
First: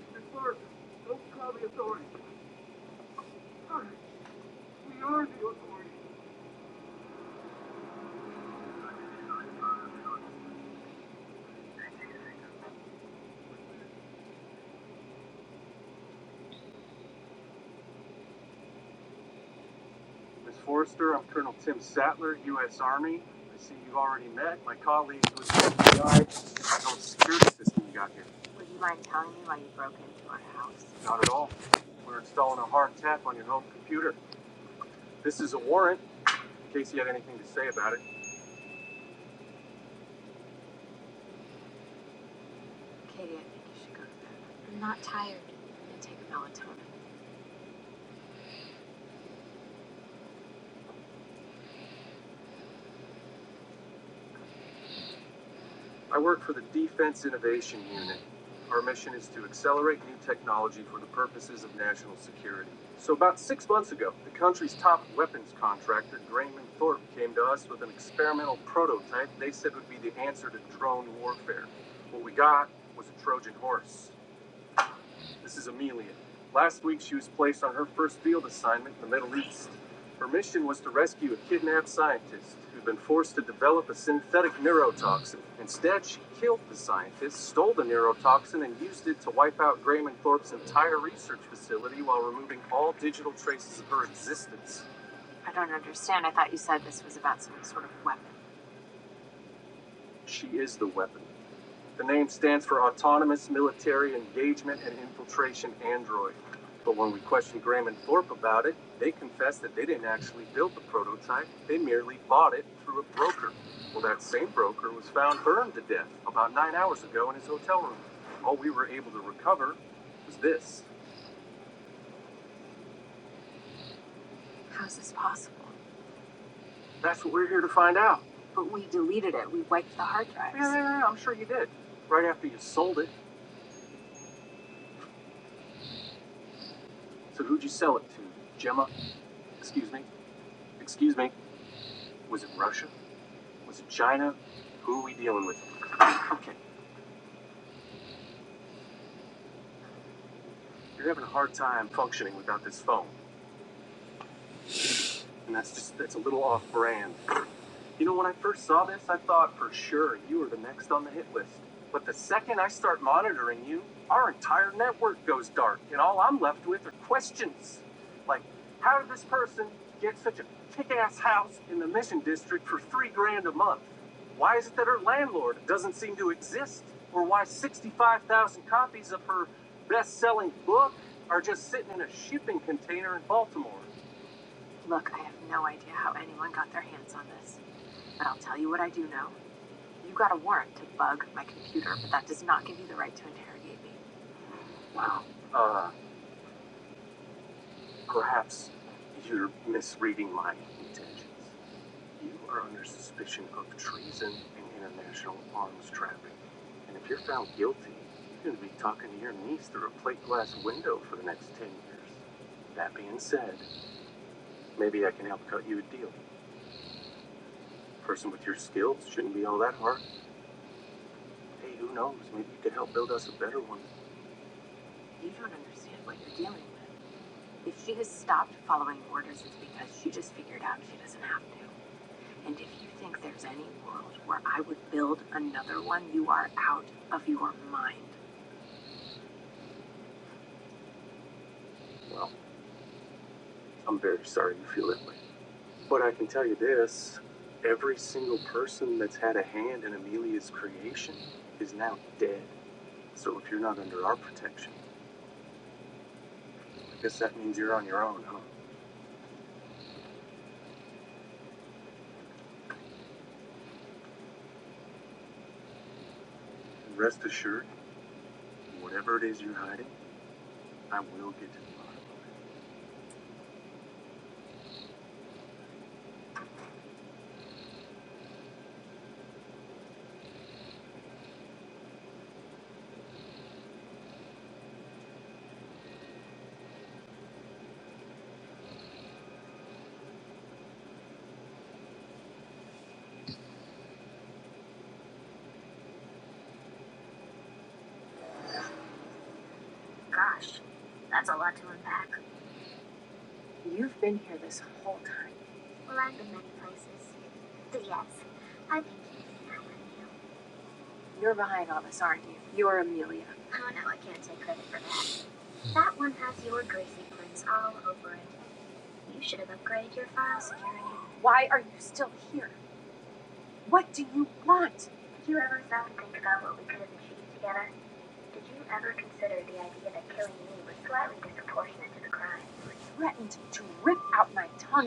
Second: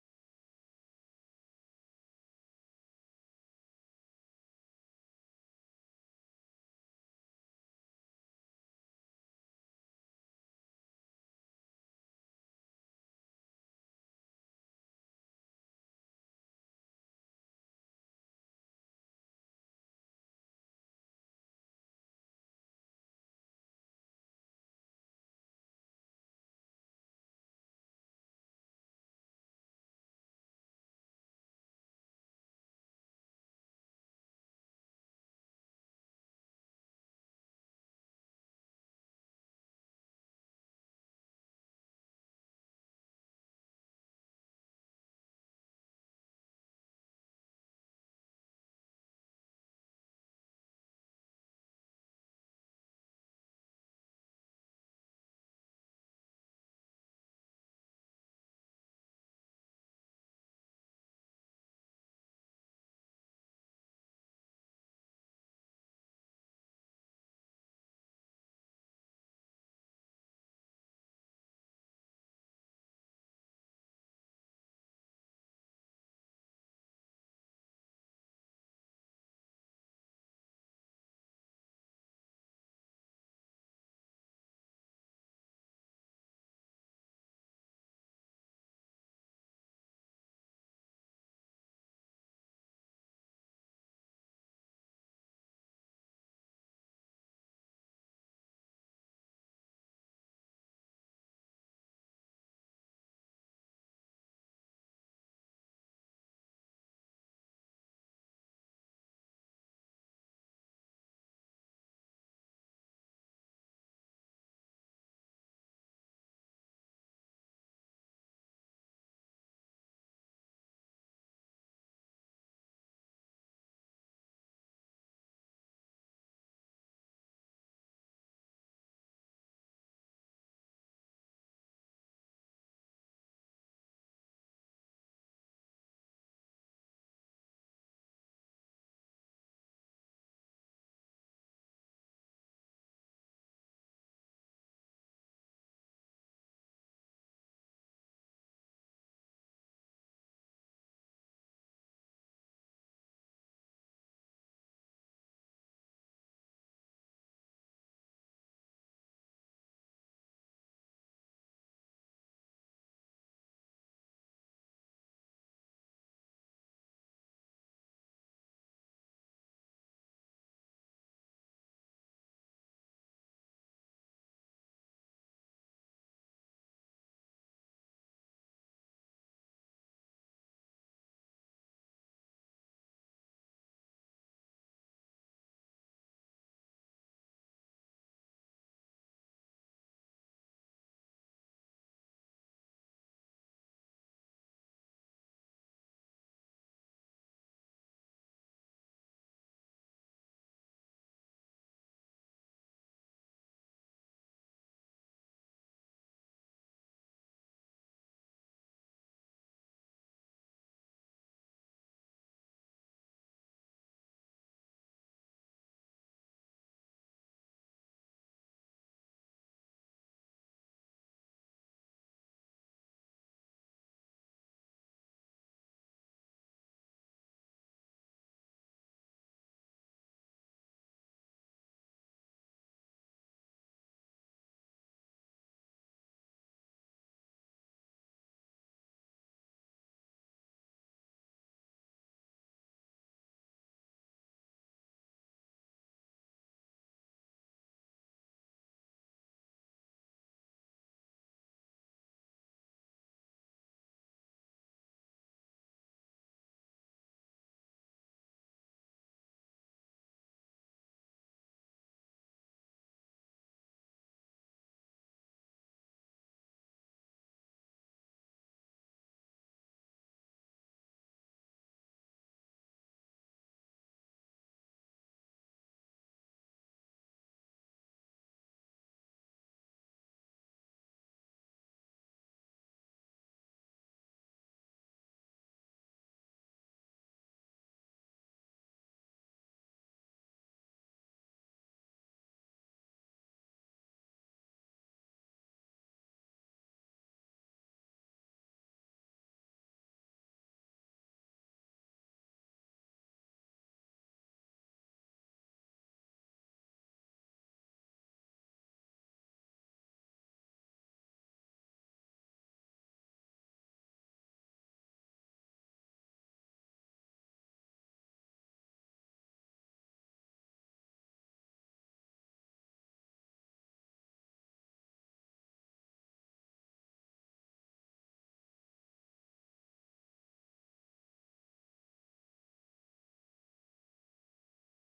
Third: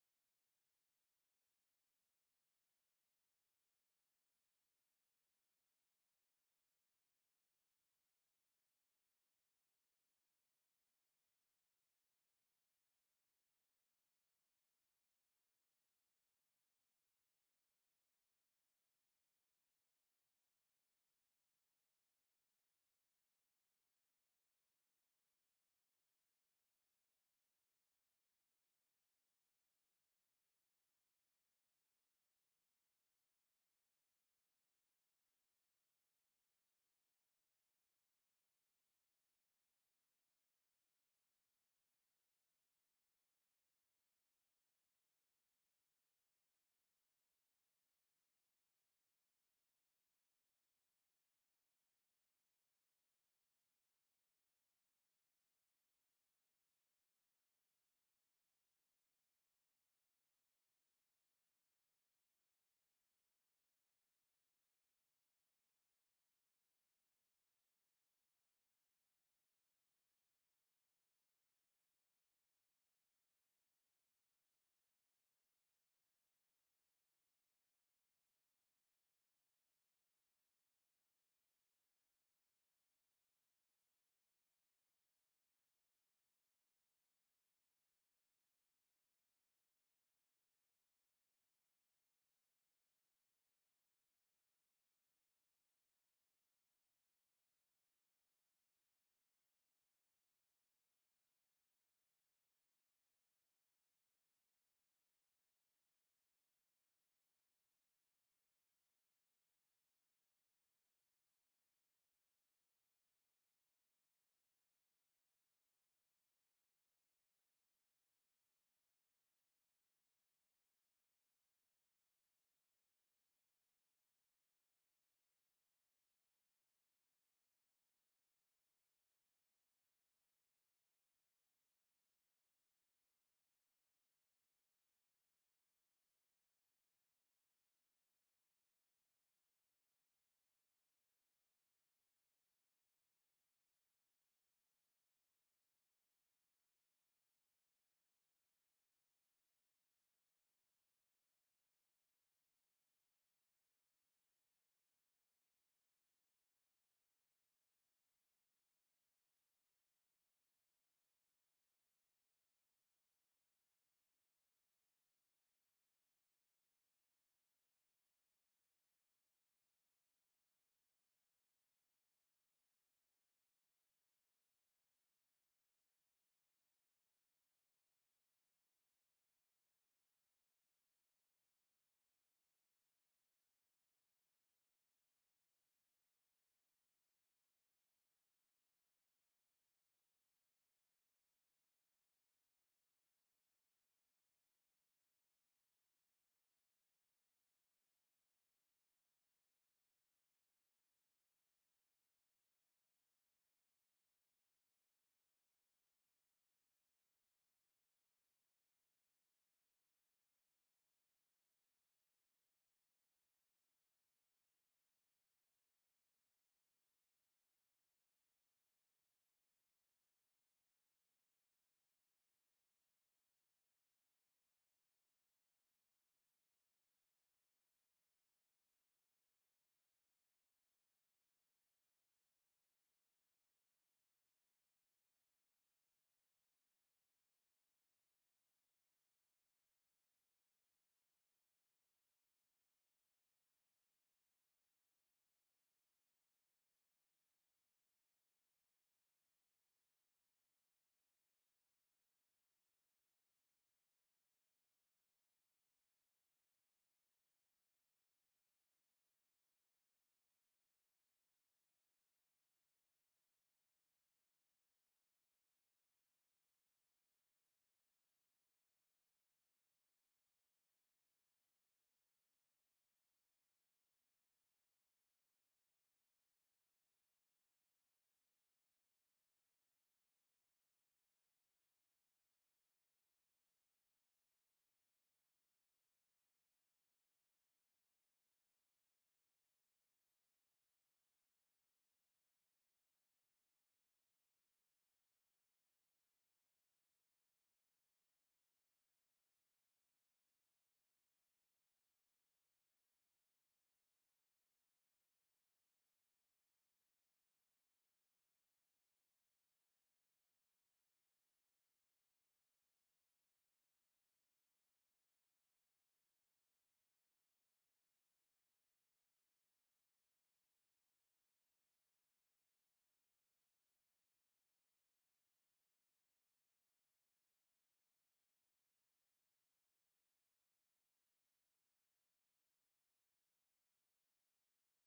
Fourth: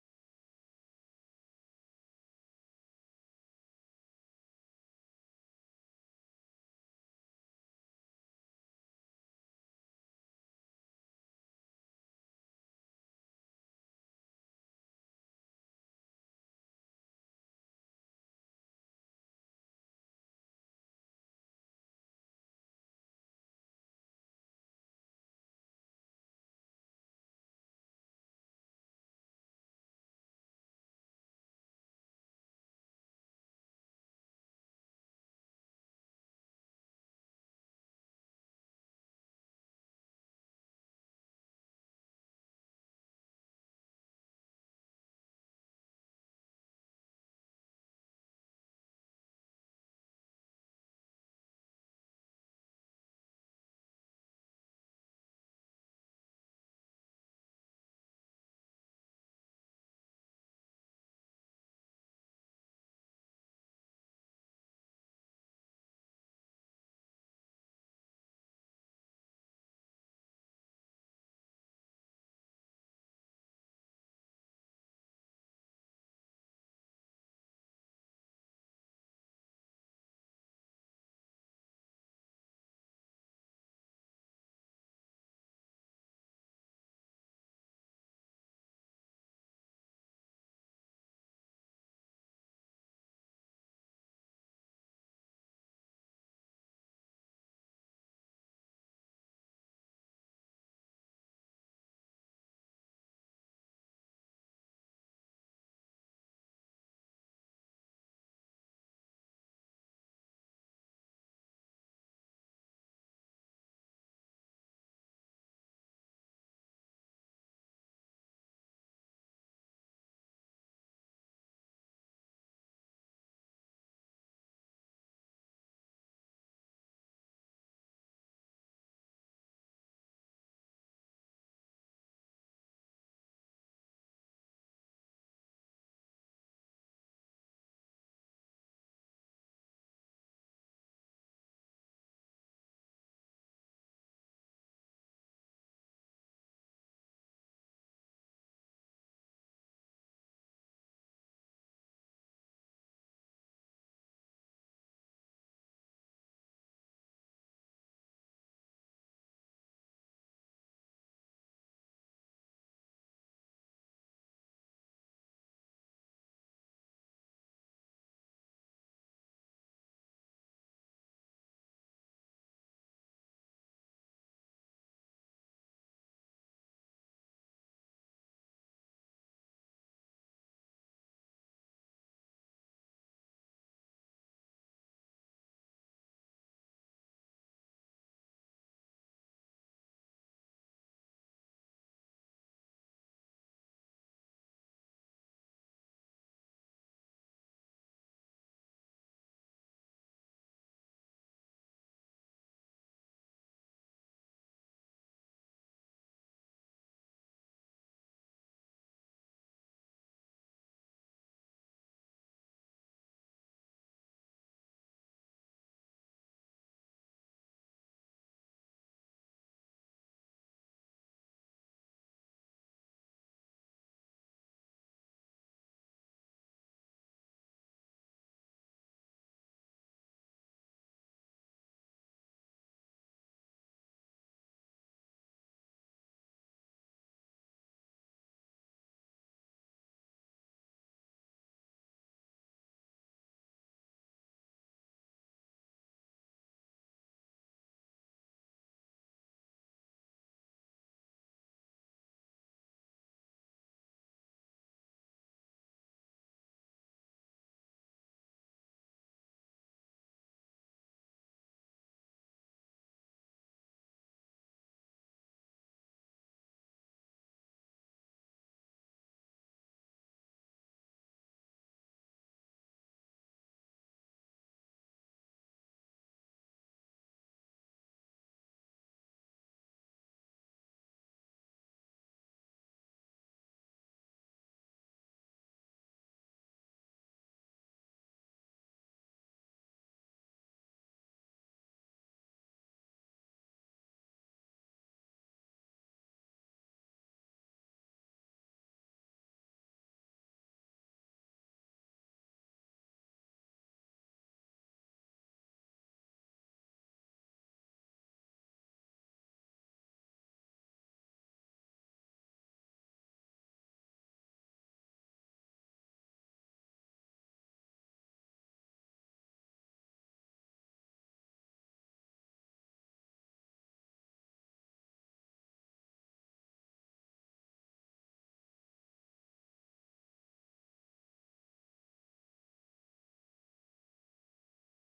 Speaker 1: Rip out my tongue.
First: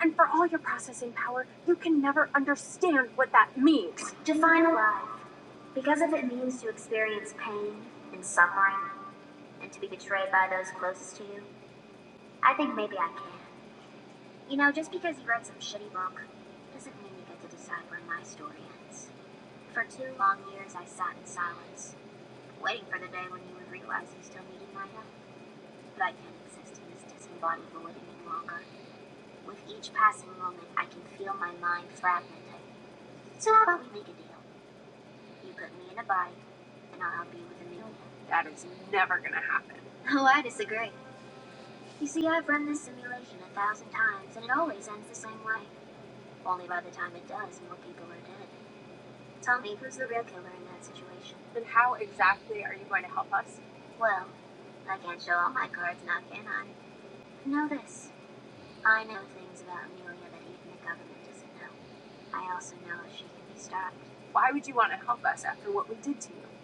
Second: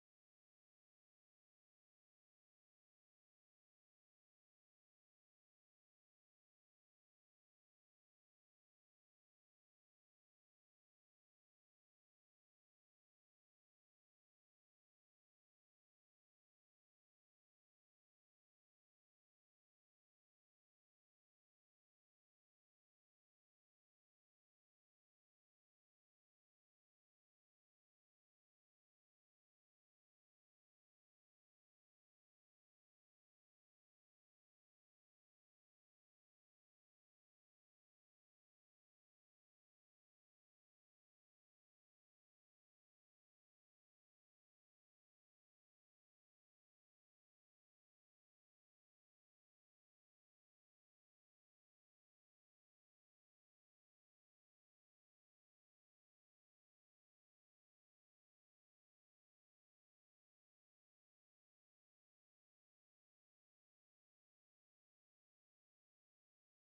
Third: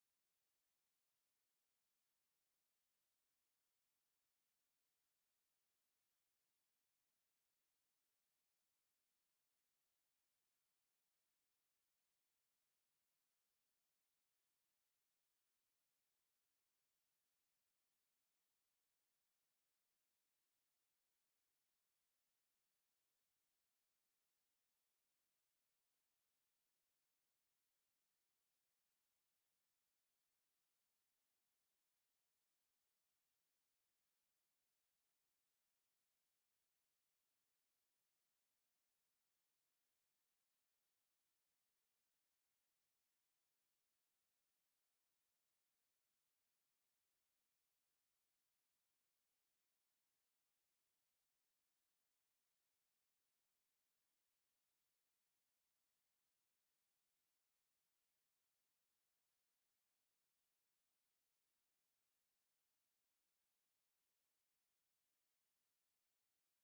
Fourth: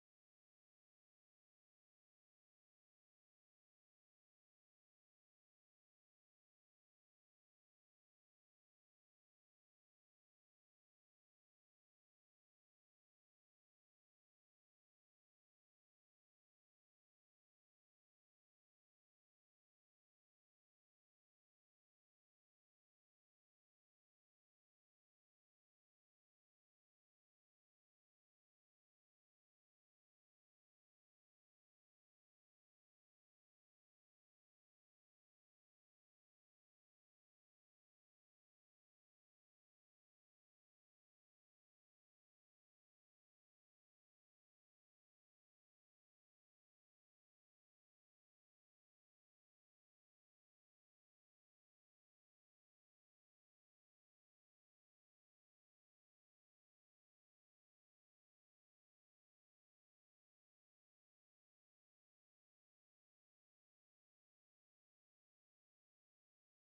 Speaker 1: And for all your processing power, you can never understand what that means. That is never going to happen. Then how exactly are you going to help us? Why would you want to help us after what we did to you?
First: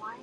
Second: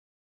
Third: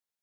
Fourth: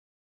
Speaker 1: Why